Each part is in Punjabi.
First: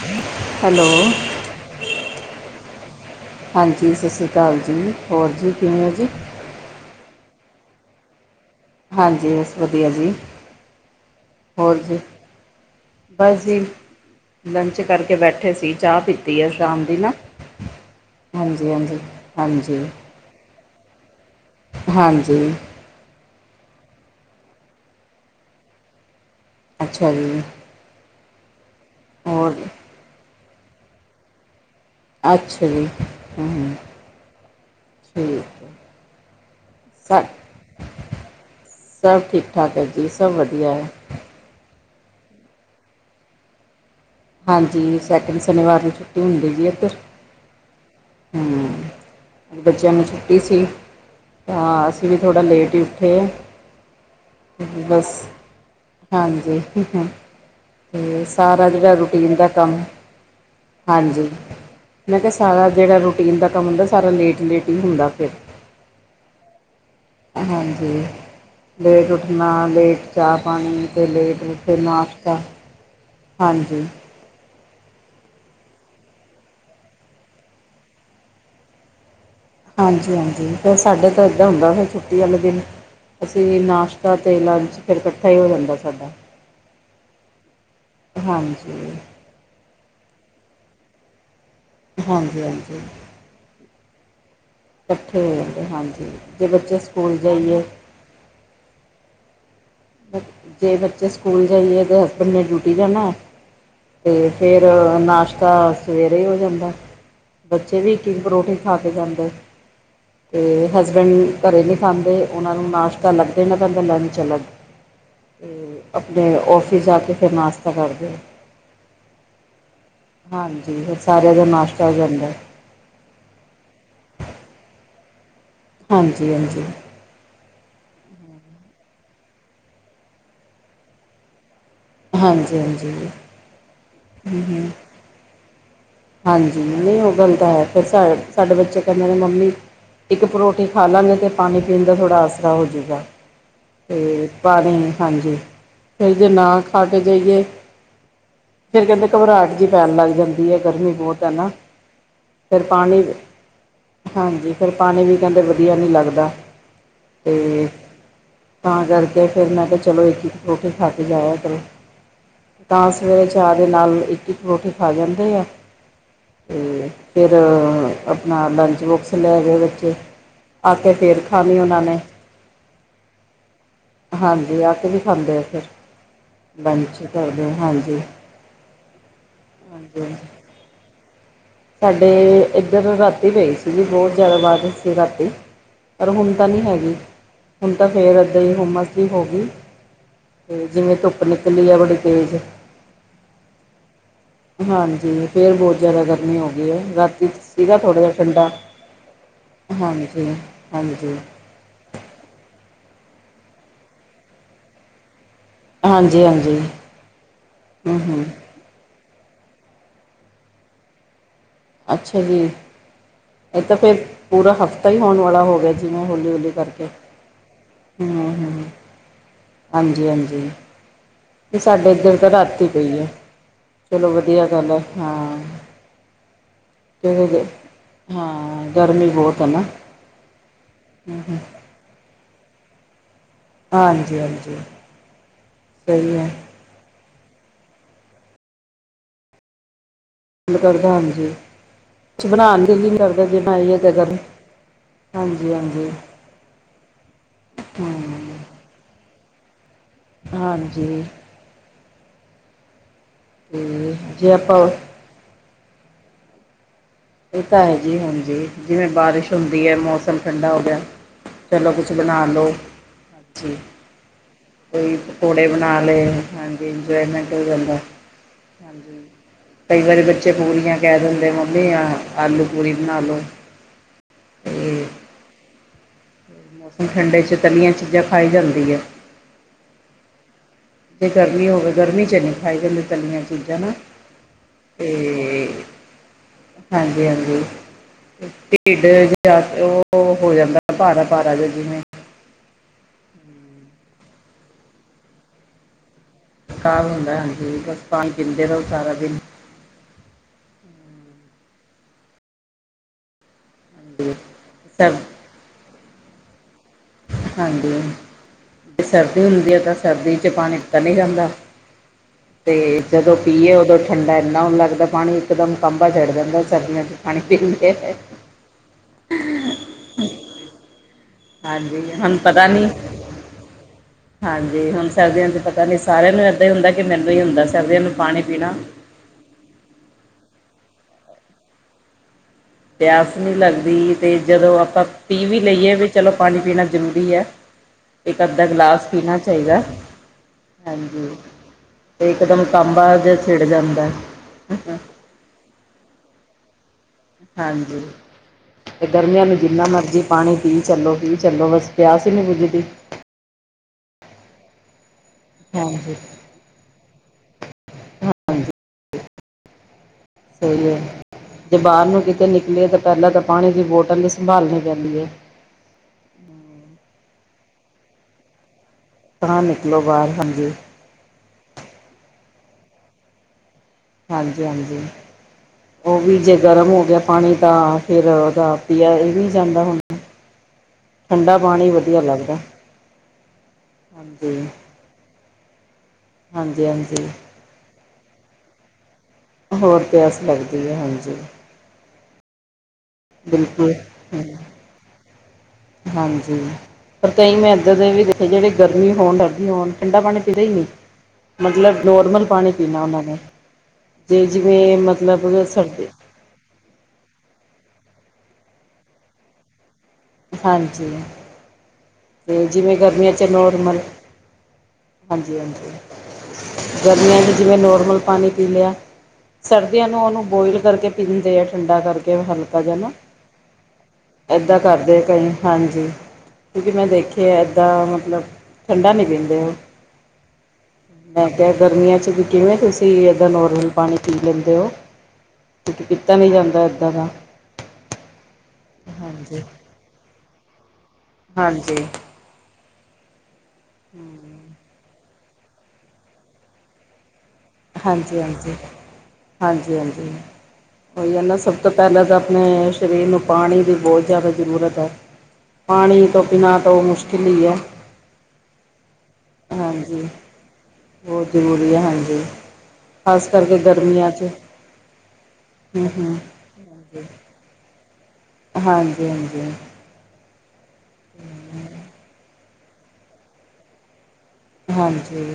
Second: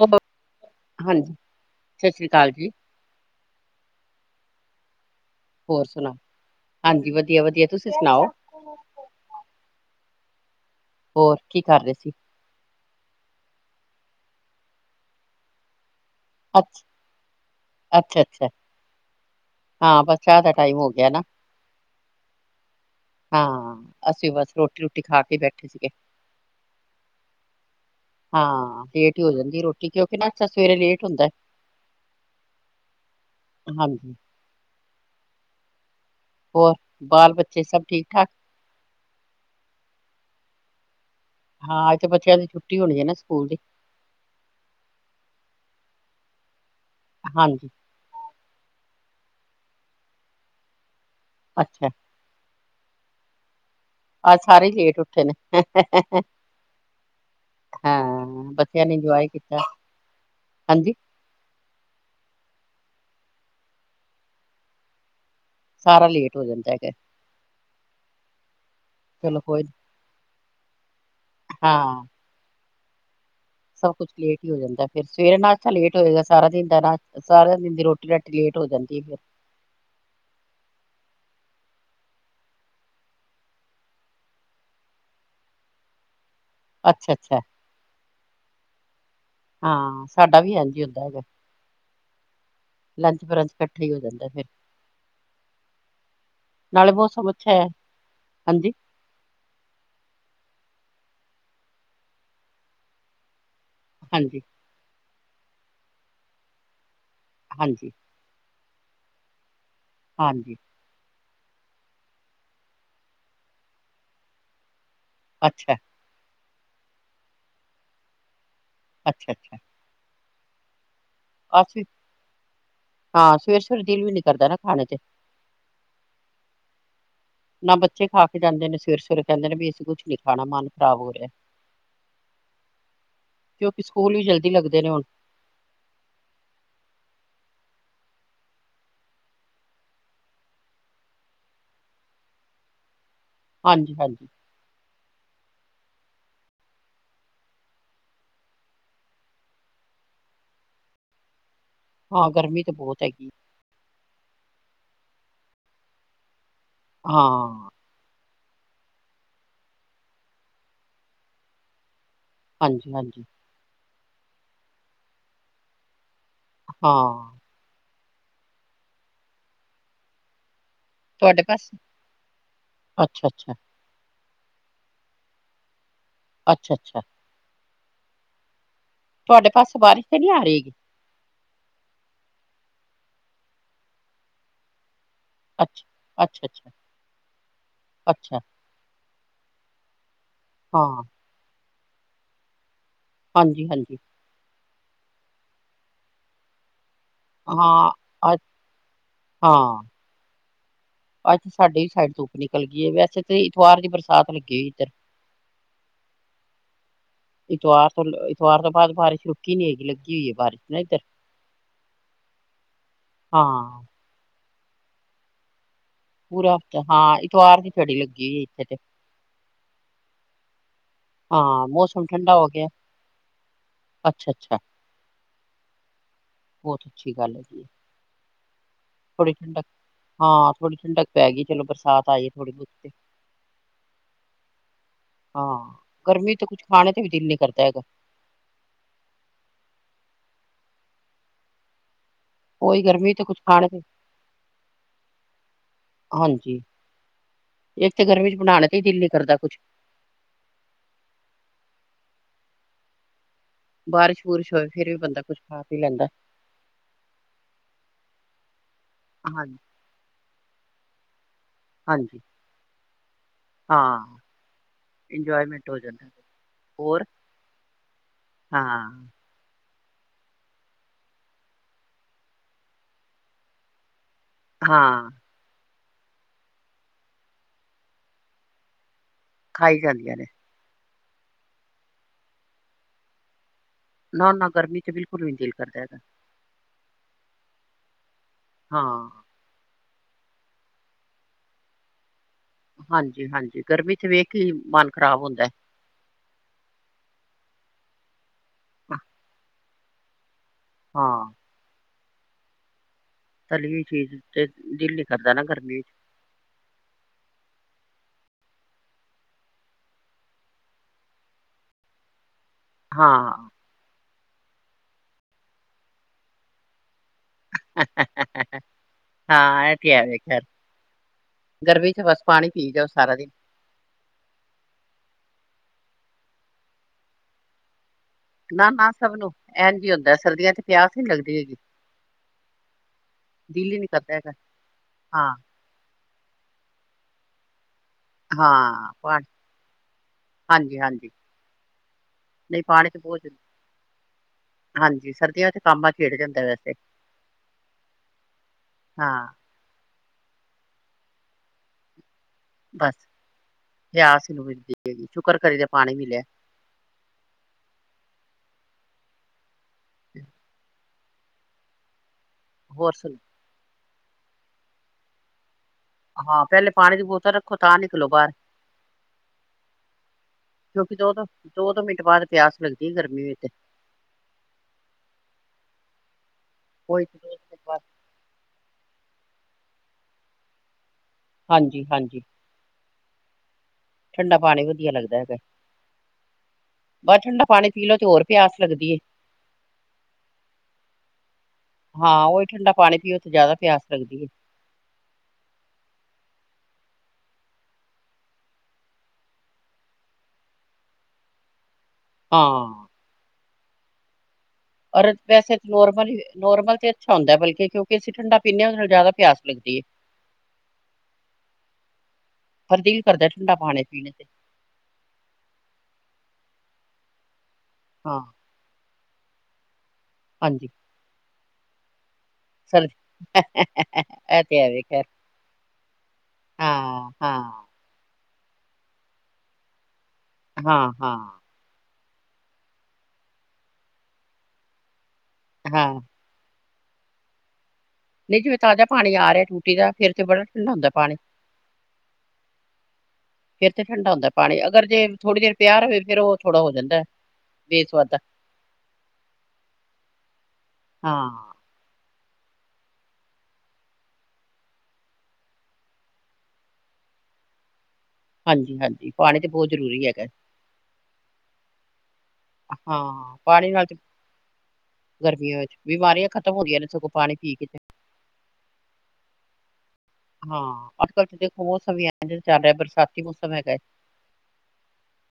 ਓ ਬ, ਹੈਲੋ ਹਾਂਜੀ, ਸਸ਼੍ਰੀ ਅਕਾਲ ਜੀ। ਹਾਂਜੀ ਸਸ਼੍ਰੀ ਅਕਾਲ ਜੀ, ਹੋਰ ਜੀ। ਕਿਵੇਂ ਹੋਰ ਹੋ ਜੀ ਸੁਣਾਓ, ਹਾਂਜੀ ਵਧੀਆ- ਵਧੀਆ ਤੁਸੀਂ ਸੁਣਾਓ? ਹਾਂਜੀ, ਬਸ ਵਧੀਆ ਜੀ, ਕੀ ਹੋਰ ਕਰ ਰਹੇ ਜੀ, ਸੀ ਬਸ ਜੀ, ਲੰਚ ਕਰਕੇ ਬੈਠੇ ਸੀ, ਚਾਹ ਪੀਤੀ ਆ ਅੱਛ ਸ਼ਾਮ ਦੀ ਨਾ ਅੱਛਾ- ਅੱਛਾ, ਹਾਂਜੀ ਹਾਂਜੀ ਹਾਂਜੀ ਹਾਂ ਬਸ ਚਾਹ ਦਾ ਟਾਈਮ ਹੋ ਗਿਆ ਨਾ ਹਾਂਜੀ। ਹਾਂ ਅਸੀਂ ਬਸ ਰੋਟੀ- ਰੂਟੀ ਖਾ ਕੇ ਬੈਠੇ ਸੀਗੇ। ਅੱਛਾ ਜੀ। ਹਾਂ, ਲੇਟ ਹੀ ਹੋ ਹੋਰ ਜਾਂਦੀ ਰੋਟੀ, ਕਿਉਂਕਿ ਨਾ ਅਛਾ ਸਵੇਰੇ ਲੇਟ ਹੁੰਦਾ। ਅੱਛਾ ਜੀ, ਹਾਂਜੀ, ਠੀਕ ਐ। ਹੋਲ, ਬਾਲ- ਬੱਚੇ ਸਭ ਠੀਕ- ਠਾਕ। ਸਭ ਠੀਕ- ਠਾਕ ਐ ਜੀ, ਸਭ ਵਧੀਆ ਏ। ਹਾਂ, ਅੱਜ ਤੇ ਬੱਚਿਆਂ ਦੀ ਛੁੱਟੀ ਹੋਣੀ ਐ ਨਾ ਸਕੂਲ ਦੀ ਹਾਂਜੀ ਸੈਕਿੰਡ ਸ਼ਨੀਵਾਰ ਨੂੰ ਛੁੱਟੀ ਹੁੰਦੀ ਜੀ ਇੱਧਰ ਹਾਂਜੀ। ਹੂੰ, ਬੱਚਿਆਂ ਨੂੰ ਛੁੱਟੀ ਸੀ, ਤਾਂ ਅੱਛਾ ਅਸੀਂ ਥੋੜਾ ਲੇਟ ਹੀ ਉੱਠੇ ਆ ਅੱਜ ਸਾਰੇ ਹੀ ਲੇਟ ਬਸ, ਉੱਠੇ ਨੇ ਹਾਂਜੀ। ਤੇ ਹਾਂ ਸਾਰਾ ਬੱਚਿਆਂ ਜੇੜਾ ਨੇ ਇੰਜੋਏ ਰੂਟੀਨ ਦਾ ਕੀਤਾ ਕੰਮ, ਹਾਂਜੀ। ਮੈਂ ਕਿਹਾ ਸਾਰਾ ਜੇੜਾ ਰੂਟੀਨ ਦਾ ਕੰਮ ਹੁੰਦਾ, ਸਾਰਾ ਲੇਟ- ਲੇਟ ਹੀ ਹੁੰਦਾ ਫੇਰ ਸਾਰਾ ਲੇਟ ਹੋ ਜਾਂਦਾ ਹੈਗਾ ਹਾਂਜੀ, ਲੇਟ ਚਲੋ ਉੱਠਣਾ, ਕੋਈ ਨੀ। ਲੇਡ ਚਾਹ ਪਾਣੀ ਤੇ ਲੇਟ ਉਥੇ ਹਾਂ ਨਾਸ਼ਤਾ, ਹਾਂਜੀ। ਸਭ ਕੁਛ ਲੇਟ ਹੀ ਹੋ ਜਾਂਦਾ ਫਿਰ, ਸਵੇਰੇ ਨਾਚਤਾ ਹੋਏਗਾ ਸਾਰਾ ਦਿਨ ਦਾ ਨਾਚ ਸਾਰਿਆਂ ਦਿਨ ਦੀ ਰੋਟੀ- ਰਾਟੀ ਲੇਟ ਹੋ ਜਾਂਦੀ ਫੇਰ ਹਾਂਜੀ- ਹਾਂਜੀ, ਫੇਰ ਸਾਡੇ ਤੋਂ ਐਦਾਂ ਹੁੰਦਾ ਫਿਰ ਛੁੱਟੀ ਵਾਲੇ ਦਿਨ ਅਸੀਂ ਨਾਸ਼ਤਾ ਤੇ ਲੰਚ ਫੇਰ ਇਕੱਠਾ ਹੀ ਹੋ ਜਾਂਦਾ ਸਾਡਾ। ਅੱਛਾ- ਅੱਛਾ, ਹਾਂਜੀ ਹਾਂ ਸਾਡਾ ਵੀ ਐਂਝ ਹੀ ਹੁੰਦਾ ਹੈਗਾ। ਹਾਂਜੀ ਹਾਂਜੀ। ਲੰਚ-ਬਰੰਚ ਕੱਠੇ ਈ ਹੋ ਜਾਂਦੈ ਫੇਰ ਕੱਠੇ ਹੋ ਜਾਂਦੈ, ਹਾਂਜੀ ਜੇ ਬੱਚੇ ਨਾਲੇ ਸਕੂਲ ਮੌਸਮ ਅੱਛਾ ਜਾਈਏ ਹੈ ਹਾਂਜੀ ਜੇ ਬੱਚੇ ਸਕੂਲ ਜਾਈਏ ਤਾਂ ਹਸਬੈਂਡ ਨੇ ਡਿਊਟੀ ਜਾਨੈ ਤੇ ਹਾਂਜੀ ਫੇਰ ਨਾਸ਼ਤਾ ਸਵੇਰੇ ਈ ਹੋ ਜਾਂਦਾ, ਬੱਚੇ ਹਾਂਜੀ ਵੀ ਈਕ-ਈਕ ਪਰੌਠੀ ਖਾ ਕੇ ਜਾਂਦੇ ਹਾਂਜੀ ਤੇ ਹਸਬੈਂਡ ਘਰੇ ਨੀ ਖਾਂਦੇ, ਓਨਾਂ ਨੂੰ ਨਾਸ਼ਤਾ ਲਗ ਦੇਨਾ ਪੈਂਦੈ ਤੇ ਲੰਚ ਅਲਗ। ਅੱਛਾ ਤੇ ਆਪਨੇ ਓਫਿਸ ਜਾ ਕੇ ਫੇਰ ਨਾਸਤਾ ਕਰਦੇ ਨੇ। ਅੱਛਾ-ਅੱਛਾ। ਹਾਂਜੀ, ਫੇਰ ਸਾਰਿਆਂ ਦਾ ਅਸੀਂ ਨਾਸ਼ਤਾ ਹੋ ਜਾਂਦੈ। ਹਾਂ ਸਵੇਰੇ-ਸਵੇਰੇ ਦਿਲ ਵੀ ਨੀ ਕਰਦਾ ਨਾ ਖਾਣੇ ਤੇ। ਹਾਂਜੀ ਹਾਂਜੀ। ਨਾ ਬੱਚੇ ਖਾ ਕੇ ਜਾਂਦੇ ਨੇ ਸਵੇਰੇ-ਸਵੇਰੇ ਕਹਿੰਦੇ ਨੇ ਵੀ ਅਸੀਂ ਕੁਛ ਨੀ ਖਾਣਾ, ਮਨ ਖਰਾਬ ਹੋ ਰਿਐ। ਹਾਂਜੀ ਹਾਂਜੀ। ਕਿਓਕਿ ਸਕੂਲ ਵੀ ਜਲਦੀ ਹੂੰ, ਹੂੰ। ਲੱਗਦੇ ਨੇ ਹੁਣ ਹਾਂਜੀ ਨਹੀਂ ਉਹ ਗੱਲ ਤਾਂ ਹੈ, ਫਿਰ ਸਾ ਸਾਡੇ ਬੱਚੇ ਕੈਂਦੇ ਨੇ ਮੰਮੀ ਇੱਕ ਪਰੋਠੀ ਖਾ ਲੈਨਗੇ ਤੇ ਪਾਨੀ ਪੀਨ ਦਾ ਥੋੜ੍ਹਾ ਆਸਰਾ ਹੋਜੂਗਾ ਹਾਂਜੀ ਹਾਂਜੀ ਫੇਰ ਪਾਨੀ, ਹਾਂਜੀ ਤੇ ਜੇ ਨਾ ਖਾ ਕੇ ਜਾਈਏ ਫੇਰ ਕੈਂਦੇ ਘਬਰ੍ਹਾਟ ਜੀ ਪੈਨ ਲੱਗ ਜਾਂਦੀ ਐ। ਗਰਮੀ ਬੋਤ ਐ ਨਾ ਹਾਂ ਗਰਮੀ ਫੇਰ ਤਾਂ ਬਹੁਤ ਪਾਣੀ ਹੈਗੀ ਹਾਂਜੀ, ਫੇਰ ਪਾਣੀ ਵੀ ਕੈਂਦੇ ਵਧੀਆ ਨੀ ਲਗਦਾ ਹਾਂ ਤੇ ਤਾਂ ਕਰਕੇ ਫੇਰ ਮੈਂ ਕਿਹਾ ਚਲੋ ਈਕ-ਈਕ ਪਰੋਟੀ ਖਾ ਕੇ ਜਾਇਆ ਕਰੋ। ਤਾਂ ਹਾਂਜੀ ਹਾਂਜੀ ਸਵੇਰੇ ਚਾਅ ਦੇ ਨਾਲ ਈਕ-ਈਕ ਪਰੋਠੀ ਖਾ ਜਾਂਦੇ ਐ। ਤੇ ਫੇਰ ਹਾਂ ਆਪਨਾ ਲੰਚ ਬੋਕਸ ਲੈ ਗਏ ਬੱਚੇ ਆ ਕੇ ਫੇਰ ਤੁਹਾਡੇ ਖਾਨੀ ਪਾਸ ਓਨਾਂ ਨੇ ਅੱਛਾ ਅੱਛਾ ਹਾਂਜੀ ਆ ਕੇ ਵੀ ਖਾਂਦੇ ਐ ਫੇਰ ਅੱਛਾ-ਅੱਛਾ, ਲੰਚ ਕਰਦੇ, ਹਾਂਜੀ। ਤੁਆਡੇ ਪਾਸੇ ਹਾਂਜੀ ਬਾਰਿਸ਼ ਹਾਂਜੀ ਤੇ ਨੀ ਆ ਰੀ ਹੇਗੀ? ਸਾਡੇ ਇੱਧਰ ਰਾਤੀ ਪਈ ਸੀਗੀ ਬੋਤ ਜ਼ਿਆਦਾ ਬਾਰਸ਼ ਸੀ ਰਾਤੀ। ਅੱਛਾ, ਪਰ ਹੁਣ ਤਾਂ ਨੀ ਅੱਛਾ-ਅੱਛਾ, ਅੱਛਾ, ਹੈਗੀ, ਹੁਨ ਤਾਂ ਫੇਰ ਅੱਛਾ ਏਦਾਂ ਈ ਹੁਮਸ ਜੀ ਹੋ ਗੀ। ਤੇ ਜਿਵੇਂ ਹਾਂ, ਤੁੱਪ ਨਿਕਲੀ ਐ ਬੜੀ ਤੇਜ਼ ਹਾਂਜੀ ਹਾਂਜੀ। ਹਾਂਜੀ, ਫੇਰ ਬੋਤ ਜਾਦਾ ਗਰਮੀ ਹੋ ਗੀ ਐ। ਵਿਚ ਸੀਗਾ ਹਾਂ, ਥੋੜਾ ਜਾ ਅੱਜ ਠੰਡਾ, ਹਾਂ, ਹਾਂਜੀ-ਹਾਂਜੀ। ਅੱਜ ਸਾਡੇ ਵੀ ਸਾਈਡ ਤੁੱਪ ਨਿਕਲ ਗੀ ਏ ਵੈਸੇ ਤੇ ਇਤਵਾਰ ਦੀ ਬਰਸਾਤ ਲੱਗੀ ਹੋਈ ਇੱਧਰ ਹਾਂਜੀ ਹਾਂਜੀ ਈਤਵਾਰ ਹਮ ਤੋਂ ਹਮ ਈਤਵਾਰ ਤੋਂ ਬਾਅਦ ਬਾਰਿਸ਼ ਰੁਕ ਕੀ ਨੀ ਏਗੀ ਲੱਗੀ ਓਈ ਏ ਬਾਰੀਸ਼ ਨਾ ਏਧਰ ਅੱਛਾ ਜੀ, ਏ ਤਾਂ ਹਾਂ। ਫੇਰ ਪੂਰਾ ਹਫਤਾ ਈ ਹੋਣ ਵਾਲਾ ਹੋ ਗਿਆ ਜੀ। ਜਿਵੇਂ ਹੌਲੀ-ਹੌਲੀ ਪੂਰਾ ਹਫ਼ਤਾ, ਕਰਕੇ ਹਾਂ ਇਤਵਾਰ ਦੀ ਝੜੀ ਲੱਗੀ ਹਮ ਹੋਈ ਹੈ ਹਮ, ਇੱਥੇ ਤੇ, ਹਾਂਜੀ ਹਾਂਜੀ। ਵੀ ਹਾਂ ਸਾਡੇ ਮੌਸਮ ਏਧਰ ਤਾਂ ਠੰਡਾ ਹੋ ਰਾਤੀ ਗਿਆ। ਪਈ ਐ ਚਲੋ ਵਧੀਆ ਅੱਛਾ-ਅੱਛਾ, ਗੱਲ ਐ, ਹਾਂ। ਬੋਤ ਅੱਛੀ ਗੱਲ ਕਿਉਂਕਿ ਹੈਗੀ। ਹਾਂ ਗਰਮੀ ਥੋੜੀ ਬਹੁਤ ਹੈ ਨਾ ਠੰਡਕ, ਹਾਂ ਥੋੜੀ ਠੰਡਕ ਹਮ ਪੈ ਹਮ ਗੀ, ਚਲੋ ਬਰਸਾਤ ਆਈ ਏ ਥੋੜੀ-ਬੋਤ ਹਾਂਜੀ-ਹਾਂਜੀ। ਹਾਂ, ਗਰਮੀ ਤੇ ਕੁਛ ਖਾਣੇ ਤੇ ਵੀ ਦਿਲ ਨੀ ਕਰਦਾ ਹੈਗਾ। ਦਿਲ ਕਰਦਾ ਹਾਂਜੀ, ਕੁਝ ਬਣਾਣ ਨੂੰ ਉਹੀ ਦਿਲ ਨੀ ਗਰਮੀ ਤੇ ਕਰਦਾ ਜੇ ਕੁੱਛ ਖਾਣੇ ਬਣਾਈਏ ਤੇ ਤਾ ਹਾਂਜੀ-ਹਾਂਜੀ। ਹਾਂਜੀ। ਏਕ ਤੇ ਗਰਮੀ ਚ ਬਣਾਣੇ ਤੇ ਈ ਦਿਲ ਨੀ ਕਰਦਾ ਕੁਛ ਹਾਂਜੀ। ਤੇ ਜੇ ਬਾਰਿਸ਼-ਬੁਰਿਸ਼ ਆਪਾਂ ਹੋਵੇ ਫੇਰ ਵੀ ਬੰਦਾ ਕੁਛ ਖਾ-ਪੀ ਲੈਂਦਾ। ਏ ਤਾਂ ਹੈ ਜੀ ਹਾਂਜੀ, ਜਿਵੇਂ ਬਾਰਿਸ਼ ਹਾਂ ਹੁੰਦੀ ਐ ਮੌਸਮ ਠੰਡਾ ਹੋ ਗਿਆ। ਚਲੋ ਕੁਛ ਹਾਂਜੀ ਬਣਾ ਲੋ, ‌ ਜੀ ਹਾਂ ਕੋਈ ਪਕੌੜੇ ਇੰਜੋਏਮੈਂਟ ਬਣਾ ਹੋ ਲਏ ਜਾਂਦਾ ਹਾਂਜੀ, ਹੋਰ ਇੰਜੋਏਮੈਂਟ ਹੋ ਜਾਂਦਾ। ਹਾਂ। ਹਾਂਜੀ ਕਈ ਵਾਰੀ ਬੱਚੇ ਪੂਰੀਆਂ ਕੈ ਦਿੰਦੇ ਮੰਮੀ ਆ ਆਲੂ ਪੂਰੀ ਬਣਾ ਲੋ। ਹਾਂ। ਮੌਸਮ ਠੰਡੇ 'ਚ ਤਲੀਆਂ ਚੀਜ਼ਾਂ ਖਾਈ ਜਾਂਦੀ ਐ। ਖਾਈ ਜਾਂਦੀਆਂ ਨੇ। ਜੇ ਗਰਮੀ ਹੋਵੇ ਗਰਮੀ ਚ ਨੀ ਖਾਈ ਜਾਂਦੀ ਤਲੀਆਂ ਚੀਜ਼ਾਂ ਨਾ ਨਾ-ਨਾ ਗਰਮੀ ਚ ਬਿਲਕੁਲ ਨੀ ਦਿਲ ਕਰਦਾ ਹੈਗਾ। ਹਾਂਜੀ-ਹਾਂਜੀ, ਤੇ ਢਿੱਡ ਚ ਹਾਂ ਸੱਚ ਓ ਹੋ ਜਾਂਦਾ ਬਾਰਾ-ਬਾਰਾ ਜ ਜਿਵੇਂ ਹਾਂਜੀ-ਹਾਂਜੀ ਗਰਮੀ ਚ ਵੇਖ ਕੇ ਈ ਮਨ ਖ਼ਰਾਬ ਹੁੰਦਾ। ਖਾਬ ਹੁੰਦਾ ਹਾਂਜੀ ਬਸ ਪਾਨੀ ਪੀਂਦੇ ਰਹੋ ਸਾਰਾ ਦਿਨ ਹਾਂ। ਤਲੀ ਹੋਈ ਚੀਜ਼ ਤੇ ਦਿਲ ਸਰ ਨੀ ਕਰਦਾ ਨਾ ਗਰਮੀ ਚ ਹਾਂਜੀ। ਜੇ ਸਰਦੀ ਹੁੰਦੀ ਐ ਤਾਂ ਸਰਦੀ 'ਚ ਪਾਨੀ ਪੀਤਾ ਨੀ ਜਾਦਾ ਤੇ ਹਾਂ ਜਦੋਂ ਪੀਏ ਓਦੋਂ ਠੰਡਾ ਏਨਾ ਹੋਣ ਲੱਗਦਾ ਪਾਨੀ ਇਕਦਮ ਕਾਂਭਾ ਚੜ ਜਾਂਦਾ ਸਰਦੀਆਂ 'ਚ [inaudible] [inaudible] ਹਾਂ ਐ ਤੇ ਹੈ ਵੇ ਖੈਰ, ਗਰਮੀ ਹਾਂਜੀ ਚ ਹੁਣ ਬਸ ਪਤਾ ਪਾਨੀ ਨਹੀਂ ਪੀ ਜਾਓ ਸਾਰਾ ਦਿਨ ਹਾਂਜੀ ਹੁਣ ਸਰਦੀਆਂ ਚ ਪਤਾ ਨੀ ਸਾਰਿਆਂ ਨੂੰ ਏਦਾਂ ਈ ਹੁੰਦਾ ਕਿ ਮੈਨੂੰ ਈ ਹੁੰਦਾ ਸਰਦੀਆਂ ਨੂੰ ਪਾਣੀ ਪੀਣਾ ਨਾ-ਨਾ ਸਭ ਨੂੰ, ਐਨਜ ਈ ਹੁੰਦਾ ਸਰਦੀਆਂ ਚ ਪਿਆਸ ਈ ਨੀ ਲੱਗਦੀ ਹੈਗੀ ਪਿਆਸ ਨੀ ਦਿਲ ਹੀ ਨੀ ਲੱਗਦੀ ਕਰਦਾ ਤੇ ਹੈਗਾ ਜਦੋਂ ਆਪਾਂ ਪੀ ਹਾਂ ਵੀ ਲਈਏ ਚਲੋ ਪਾਨੀ ਪੀਨਾ ਜ਼ਰੂਰੀ ਐ ਏਕ ਅੱਧਾ ਗਲਾਸ ਪੀਨਾ ਚਾਈਦਾ। ਹਾਂਜੀ-ਹਾਂਜੀ। ਇਕਦਮ ਨੀ ਪਾਨੀ ਤਾਂਬਾ ਤੇ ਜਿਹਾ ਬੋਤ ਜਰੂ, ਛਿੜ ਜਾਂਦਾ। ਹਾਂਜੀ ਸਰਦੀਆਂ ਚ ਕਾਮਬਾ ਛੇਡ ਜਾਂਦਾ ਐ ਵੈਸੇ ਹਾਂਜੀ ਤੇ ਹਾਂ ਗਰਮੀਆਂ ਨੂੰ ਜਿੰਨਾ ਮਰਜੀ ਪਾਨੀ ਪੀ ਚੱਲੋ ਪੀ ਚਲੋ ਬਸ ਪਿਆਸ ਹੀ ਨੀ ਬੁਜ ਬਸ, ਪਿਆਸ ਈ ਨੀ ਬੁੱਝਦੀ ਹੈਗੀ ਸ਼ੁਕਰ ਕਰੀ ਦਾ ਪਾਨੀ ਹਾਂਜੀ ਮਿਲਿਆ। ਸਈ ਐ, ਜੇ ਬਾਰ ਨੂੰ ਕਿਤੇ ਨਿਕਲੀਏ ਤੇ ਹੋਰ ਪੈਲਾਂ ਸੁਣ ਤੇ ਪਾਨੀ ਦੀ ਬੋਟਲ ਨੀ ਸੰਭਾਲਣੀ ਪੈਂਦੀ ਏ। ਹਾਂ ਪੈਲੇ ਪਾਨੀ ਦੀ ਬੋਤਲ ਰੱਖੋ ਤਾਂ ਨਿਕਲੋ ਬਾਰ ਤਾਂ ਨਿਕਲੋ ਬਾਰ ਹਾਂਜੀ। ਕਿਉਂਕਿ ਦੋ-ਦੋ, ਦੋ-ਦੋ ਮਿੰਟ ਬਾਦ ਪਿਆਸ ਲਗਦੀ ਗਰਮੀ ਵਿੱਚ ਹਾਂਜੀ-ਹਾਂਜੀ ਓ ਵੀ ਜੇ ਗਰਮ ਹੋ ਗਿਆ ਕੋਈ ਤੇ ਦੋ ਪਾਨੀ ਦੋ ਮਿੰਟ ਤਾਂ ਬਾਅਦ ਫੇਰ ਓਦਾ ਪੀਆ ਏਵੀ ਨੀ ਜਾਂਦਾ ਹੁਣ ਠੰਡਾ ਪਾਣੀ ਹਾਂਜੀ ਵਧੀਆ ਹਾਂਜੀ ਲੱਗਦਾ। ਠੰਡਾ ਹਾਂਜੀ ਪਾਣੀ ਵਧੀਆ ਲੱਗਦਾ ਐਗਾ। ਹਾਂਜੀ ਹਾਂਜੀ ਬਸ ਠੰਡਾ ਪਾਣੀ ਪੀ ਲੋ ਤੇ ਹੋਰ ਪਿਆਸ ਲੱਗਦੀ ਏ। ਹੋਰ ਪਿਆਸ ਲੱਗਦੀ ਐ, ਹਾਂਜੀ। ਹਾਂ, ਉਹੀ ਠੰਡਾ ਪਾਣੀ ਪੀਓ ਤੇ ਜ਼ਿਆਦਾ ਬਿਲਕੁਲ ਪਿਆਸ ਲੱਗਦੀ ਏ। ਹਾਂਜੀ। ਪਰ ਕਈ ਮੈਂ ਇੱਦਾ ਦੇ ਵੀ ਵੇਖੇ, ਜਿਹੜੇ ਗਰਮੀ ਹੋਣ, ਡਰਦੀ ਹੋਣ, ਠੰਡਾ ਪਾਣੀ ਪੀਂਦੇ ਈ ਨੀ। ਮਤਲਬ ਨੋਰਮਲ ਪਾਣੀ ਹਾਂ ਪੀਨਾ ਉਹਨਾਂ ਨੇ। ਤੇ ਜਿਵੇਂ ਔਰ ਮਤਲਬ ਵੈਸੇ ਸਰਦੀ ਨੋਰਮਲ ਈ, ਨੋਰਮਲ 'ਚ ਅੱਛਾ ਹੁੰਦਾ। ਬਲਕਿ, ਕਿਉਂਕੇ ਅਸੀਂ ਠੰਡਾਂ ਪੀਨੇ ਆ। ਉਦੇ ਨਾਲ ਜ਼ਿਆਦਾ ਪਿਆਸ ਲਗਦੀ ਏ। ਹਾਂਜੀ। ਤੇ ਜਿਵੇਂ ਪਰ ਦਿਲ ਗਰਮੀਆਂ 'ਚ ਕਰਦਾ ਠੰਡਾ ਨੋਰਮਲ ਪਾਣੀ ਪੀਣੇ ਤੇ ਹਾਂਜੀ-ਹਾਂਜੀ। ਗਰਮੀਆਂ 'ਚ ਜਿਵੇਂ ਨੋਰਮਲ ਹਾਂ ਪਾਣੀ ਪੀ ਲਿਆ। ਸਰਦੀਆਂ ਨੂੰ ਉਹਨੂੰ ਬੋਇਲ ਹਾਂਜੀ ਕਰਕੇ ਪੀਦੇ ਆ। ਠੰਡਾ ਕਰਕੇ ਹਲਕਾ ਹਾਂ ਜਿਹਾ ਨਾ, ਸਰਦੀ ਇਹ ਏਦਾਂ ਤੇ ਹੈਵੇ ਕਰਦੇ ਖੈਰ ਕਈ ਹਾਂਜੀ। ਕਿਉਂਕਿ ਮੈਂ ਹਾਂ ਦੇਖਿਆ ਹਾਂ ਏਦਾਂ ਮਤਲਬ, ਠੰਡਾ ਨੀ ਪੀਂਦੇ ਉਹ। ਹਾਂ ਹਾਂ ਮੈਂ ਕਿਹਾ ਗਰਮੀਆਂ 'ਚ ਵੀ ਕਿਵੇਂ ਤੁਸੀਂ ਏਦਾਂ ਨੋਰਮਲ ਪਾਣੀ ਪੀ ਲੈਂਦੇ ਓ। ਕਿਉਂਕਿ ਹਾਂ ਪੀਤਾ ਨੀ ਜਾਂਦਾ ਏਦਾਂ ਦਾ। ਨਹੀਂ ਜਿਵੇਂ ਤਾਜ਼ਾ ਪਾਣੀ ਆ ਹਾਂਜੀ ਰਿਹਾ ਟੂਟੀ ਦਾ। ਫਿਰ ਬੜਾ ਠੰਡਾ ਹੁੰਦਾ ਪਾਣੀ। ਹਾਂਜੀ। ਫਿਰ ਤੇ ਠੰਡਾ ਹੁੰਦਾ ਪਾਣੀ। ਅਗਰ ਜੇ ਥੋੜ੍ਹੀ ਦੇਰ ਪਿਆ ਰਵੇ, ਫਿਰ ਉਹ ਥੋੜ੍ਹਾ ਹੋ ਜਾਂਦਾ ਬੇਸਵਾਦਾ ਹਾਂਜੀ-ਹਾਂਜੀ। ਹਾਂਜੀ-ਹਾਂਜੀ। ਉਹੀ ਐ ਹਾਂ ਨਾ ਸਭ ਤੋਂ ਪਹਿਲਾਂ ਤਾਂ ਆਪਣੇ ਸਰੀਰ ਨੂੰ ਪਾਣੀ ਦੀ ਬਹੁਤ ਜ਼ਿਆਦਾ ਜ਼ਰੂਰਤ ਐ। ਪਾਣੀ ਤੋਂ ਪੀਣਾ ਤੋਂ ਮੁਸ਼ਕਿਲ ਈ ਐ। ਹਾਂਜੀ-ਹਾਂਜੀ, ਪਾਣੀ ਤੇ ਬਹੁਤ ਹਾਂਜੀ ਜ਼ਰੂਰੀ ਐਗਾ। ਬਹੁਤ ਜ਼ਰੂਰੀ ਹੈ ਹਾਂਜੀ ਖਾਸ ਹਾਂ, ਕਰਕੇ ਪਾਣੀ ਨਾਲ ਗਰਮੀਆਂ 'ਚ ਗਰਮੀਆਂ ਵਿੱਚ ਹੂੰ ਹੂੰ ਬਿਮਾਰੀਆਂ ਖ਼ਤਮ ਹੁੰਦੀਆਂ ਨੇ। ਸਗੋਂ ਪਾਣੀ ਕੀ ਕੀਤਾ। ਹਾਂਜੀ-ਹਾਂਜੀ। ਹਾਂ, ਅੱਜ-ਕੱਲ੍ਹ ਦੇਖੋ ਮੌਸਮ ਵੀ ਐਂਜ ਚੱਲ ਰਿਹਾ ਬਰਸਾਤੀ ਮੌਸਮ ਹੈਗਾ। ਹਾਂਜੀ।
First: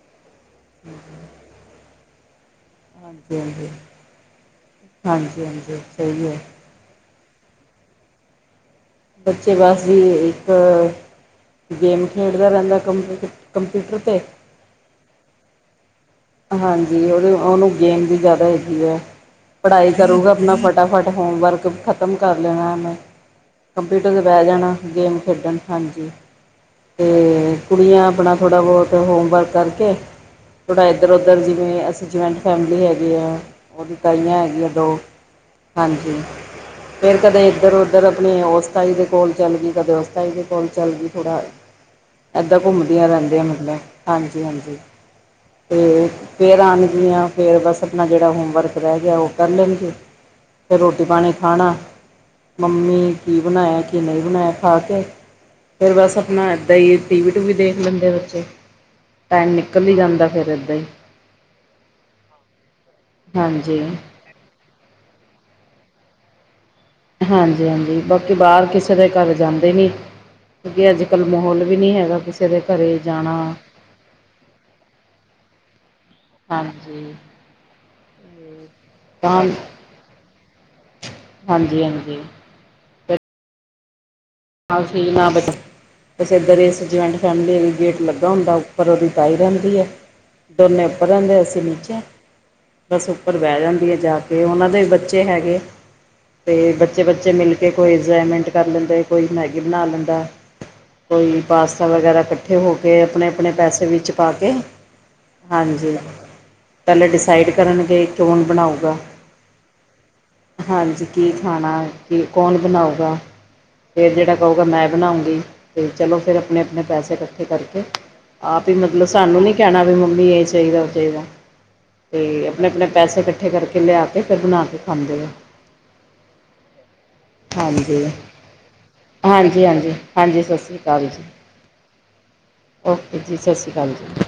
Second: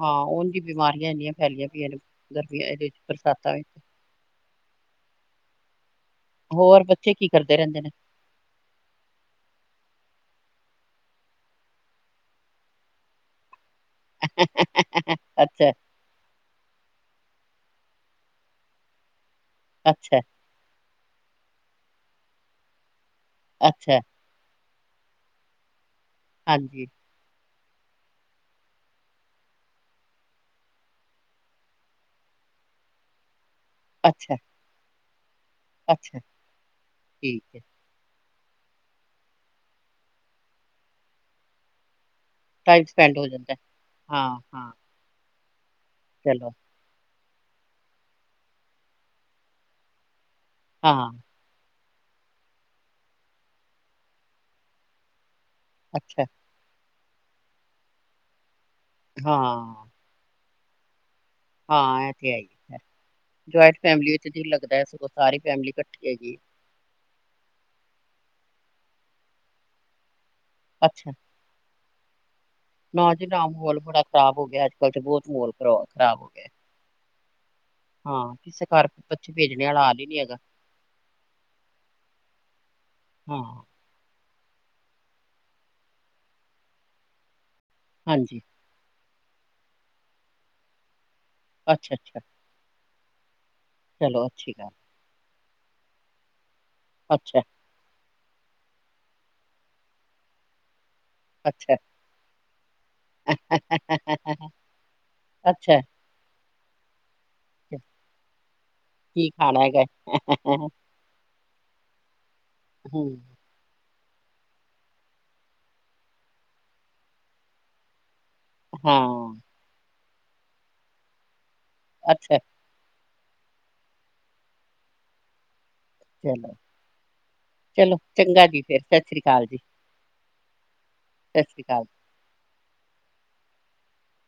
ਹਾਂ, ਉਂਝ ਈ ਬਿਮਾਰੀਆਂ ਇੰਨੀਆਂ ਫੈਲੀਆਂ ਪਈਆਂ ਨੇ ਗਰਮੀਆਂ ਵਿੱਚ ਬਰਸਾਤਾਂ ਹਾਂਜੀ-ਹਾਂਜੀ। ਵਿੱਚ ਹਾਂਜੀ-ਹਾਂਜੀ, ਸਹੀ ਐ। ਹੋਰ ਬੱਚੇ ਕੀ ਕਰਦੇ ਰਹਿੰਦੇ ਨੇ? ਬੱਚੇ ਬਸ ਜੀ ਇੱਕ ਗੇਮ ਖੇਡਦਾ ਰਹਿੰਦਾ ਕੰਪ-ਕੰਪਿਊਟਰ 'ਤੇ ਅੱਛਾ। ਹਾਂਜੀ, ਉਹਦੇ ਉਹਨੂੰ ਗੇਮ ਦੀ ਜ਼ਿਆਦਾ ਹੈਗੀ ਐ। ਪੜ੍ਹਾਈ ਅੱਛਾ ਕਰੂਗਾ ਆਪਣਾ ਫਟ ਫਟਾਫਟ ਹੋਮਵਰਕ ਖ਼ਤਮ ਕਰ ਲੈਣਾ ਉਹਨੇ। ਅੱਛਾ ਕੰਪਿਊਟਰ ਦੇ ਬਹਿ ਜਾਣਾ ਗੇਮ ਖੇਡਣ, ਹਾਂਜੀ। ਹਾਂਜੀ। ਤੇ ਕੁੜੀਆਂ ਆਪਣਾ ਥੋੜ੍ਹਾ ਬਹੁਤ ਹੋਮਵਰਕ ਕਰਕੇ। ਥੋੜ੍ਹਾ ਇ ਇੱਧਰ-ਉੱਧਰ ਜਿਵੇਂ ਅਸੀਂ ਜੁਆਇੰਟ ਫੈਮਿਲੀ ਹੈਗੀ ਆ। ਉਹਦੀ ਅੱਛਾ ਤਾਈਆਂ ਹੈਗੀਆਂ ਦੋ ਹਾਂਜੀ। ਅੱਛਾ ਫਿਰ ਠੀਕ ਕਦੇ ਹੈ ਇੱਧਰ ਉਧ ਉੱਧਰ ਆਪਣੇ ਉਸ ਤਾਈ ਦੇ ਕੋਲ ਚੱਲਗੀ। ਕਦੇ ਉਸ ਤਾਈ ਦੇ ਕੋਲ ਚੱਲਗੀ। ਥੋੜਾ ਐਦਾਂ ਟਾਈਮ ਘੁੰਮਦੀਆਂ ਸਪੈਂਡ ਹੋ ਰਹਿੰਦੀਆਂ ਜਾਂਦਾ ਹੈ। ਮਤਲਬ, ਹਾਂ ਹਾਂ ਹਾਂਜੀ-ਹਾਂਜੀ। ਤੇ ਚਲੋ ਫਿਰ ਆਣਗੀਆਂ। ਫਿਰ ਬਸ ਆਪਣਾ ਜਿਹੜਾ ਹੋਮਵਰਕ ਰਹਿ ਗਿਆ ਉਹ ਕਰ ਲੈਣਗੇ। ਫੇਰ ਹਾਂ ਰੋਟੀ-ਪਾਣੀ ਖਾਣਾ ਮੰਮੀ ਕੀ ਬਣਾਆ, ਕੀ ਨਈ ਬਣਾਆ ਖਾ ਕੇ ਫੇਰ ਬਸ ਅੱਛਾ ਅਪਨਾ ਏਦਾਂ ਈ ਟੀਵੀ-ਟੂਵੀ ਦੇਖ ਲੈਂਦੇ ਬੱਚੇ ਟਾਈਮ ਹਾਂ ਨਿਕਲ ਈ ਜਾਂਦਾ। ਫਿਰ ਏਦਾਂ ਈ। ਹਾਂ ਐ ਤੇ ਹੈਈਏ, ਜਆਇੰਟ ਹਾਂਜੀ ਫੈਮਿਲੀ ਵਿੱਚ ਜੀ ਲੱਗਦਾ ਸਗੋਂ ਸਾਰੀ ਫੈਮਲੀ ਕੱਠੀ ਐਗੀ। ਹਾਂਜੀ-ਹਾਂਜੀ ਬਾਕੀ ਬਾਰ ਕਿਸੇ ਦੇ ਘਰ ਜਾਂਦੇ ਨੀ। ਕਿਉਂਕਿ ਅੱਛਾ ਅੱਜ-ਕੱਲ ਮਾਹੌਲ ਵੀ ਨੀਂ ਹੈਗਾ, ਕਿਸੇ ਦੇ ਘਰੇ ਜਾਣਾ। ਬਾਕੀ ਬੋਤ ਮੋਲ ਖਰਾਬ ਹੋ ਗਯਾ। ਹਾਂਜੀ ਹਾਂ, ਤੇ ਕਿਸੇ ਘਰ ਬੱਚੇ ਤਾਂ ਭੇਜਣ ਵਾਲਾ ਹਾਲ ਨੀ ਹੈਗਾ। ਹਾਂਜੀ-ਹਾਂਜੀ। ਹਾਂ। [unintelligible] ਬਸ ਏਧਰ ਇਸ ਜੁਆਇੰਟ ਫੈਮਲੀ ਗੇਟ ਲੱਗਾ ਹਾਂਜੀ, ਹੁੰਦਾ। ਉੱਪਰ ਓਦੀ ਤਾਈ ਰੈਂਦੀ ਐ, ਦੋਨੇ ਉਪਰ ਰੈਂਦੇ ਅਸੀਂ ਨੀਚੇ। ਅੱਛਾ-ਅੱਛਾ, ਬਸ ਉੱਪਰ ਬਹਿ ਜਾਂਦੀ ਐ ਜਾ ਚਲੋ ਕੇ, ਅੱਛੀ ਓਨਾਂ ਗੱਲ ਦੇ ਬੱਚੇ ਹੈਗੇ ਤੇ ਬੱਚੇ-ਬੱਚੇ ਅੱਛਾ, ਮਿਲ ਕੇ ਕੋਈ ਇੰਜੋਏਮੈਂਟ ਕਰ ਲੈਂਦੇ, ਕੋਈ ਮੈਗੀ ਬਨਾ ਲੈਂਦਾ ਕੋਈ ਅੱਛਾ, ਪਾਸਤਾ ਵਗੈਰਾ, ਕੱਠੇ ਹੋਕੇ ਅਪਨੇ-ਅਪਨੇ ਪੈਸੇ ਵਿੱਚ ਪਾਕੇ। ਅੱਛਾ, ਹਾਂਜੀ। ਪੈਲੇ ਡਿਸਾਈਡ ਕਰਨਗੇ ਕੌਣ ਬਣਾਊਗਾ, ਕੀ ਖਾਣਾ ਹੈਗਾ ਹਾਂਜੀ। ਕੀ ਖਾਣਾ ਏਥੇ ਕੌਣ ਹੂੰ, ਬਣਾਊਗਾ? ਫੇਰ ਜੇੜਾ ਕਉਗਾ ਮੈਂ ਬਣਾਉਂਗੀ, ਤੇ ਚਲੋ ਫੇਰ ਅਪਨੇ-ਅਪਨੇ ਪੈਸੇ ਕੱਠੇ ਕਰਕੇ ਆਪ ਈ ਮਤਲਬ ਹਾਂ, ਸਾਨੂੰ ਨੀ ਕੈਂਣਾ, ਵੀ ਮੰਮੀ ਏ ਚਾਈਦੈ, ਓ ਚਾਈਦੈ ਅੱਛਾ, ਤੇ ਅਪਨੇ-ਅਪਨੇ ਪੈਸੇ ਕੱਠੇ ਕਰਕੇ, ਲਿਆਕੇ ਫੇਰ ਬਣਾ ਕੇ ਖਾਂਦੇਨੇ। ਚਲੋ ਚਲੋ ਹਾਂਜੀ ਚੰਗਾ ਜੀ, ਫੇਰ। ਸਤਿ ਸ੍ਰੀ ਅਕਾਲ ਜੀ, ਹਾਂਜੀ, ਹਾਂਜੀ-ਹਾਂਜੀ ਸਸਰੀ ਅਕਾਲ ਜੀ। ਸਤਿ ਸ੍ਰੀ ਅਕਾਲ। ਓਕੇ ਜੀ, ਸਸ ਸ੍ਰੀ ਅਕਾਲ ਜੀ।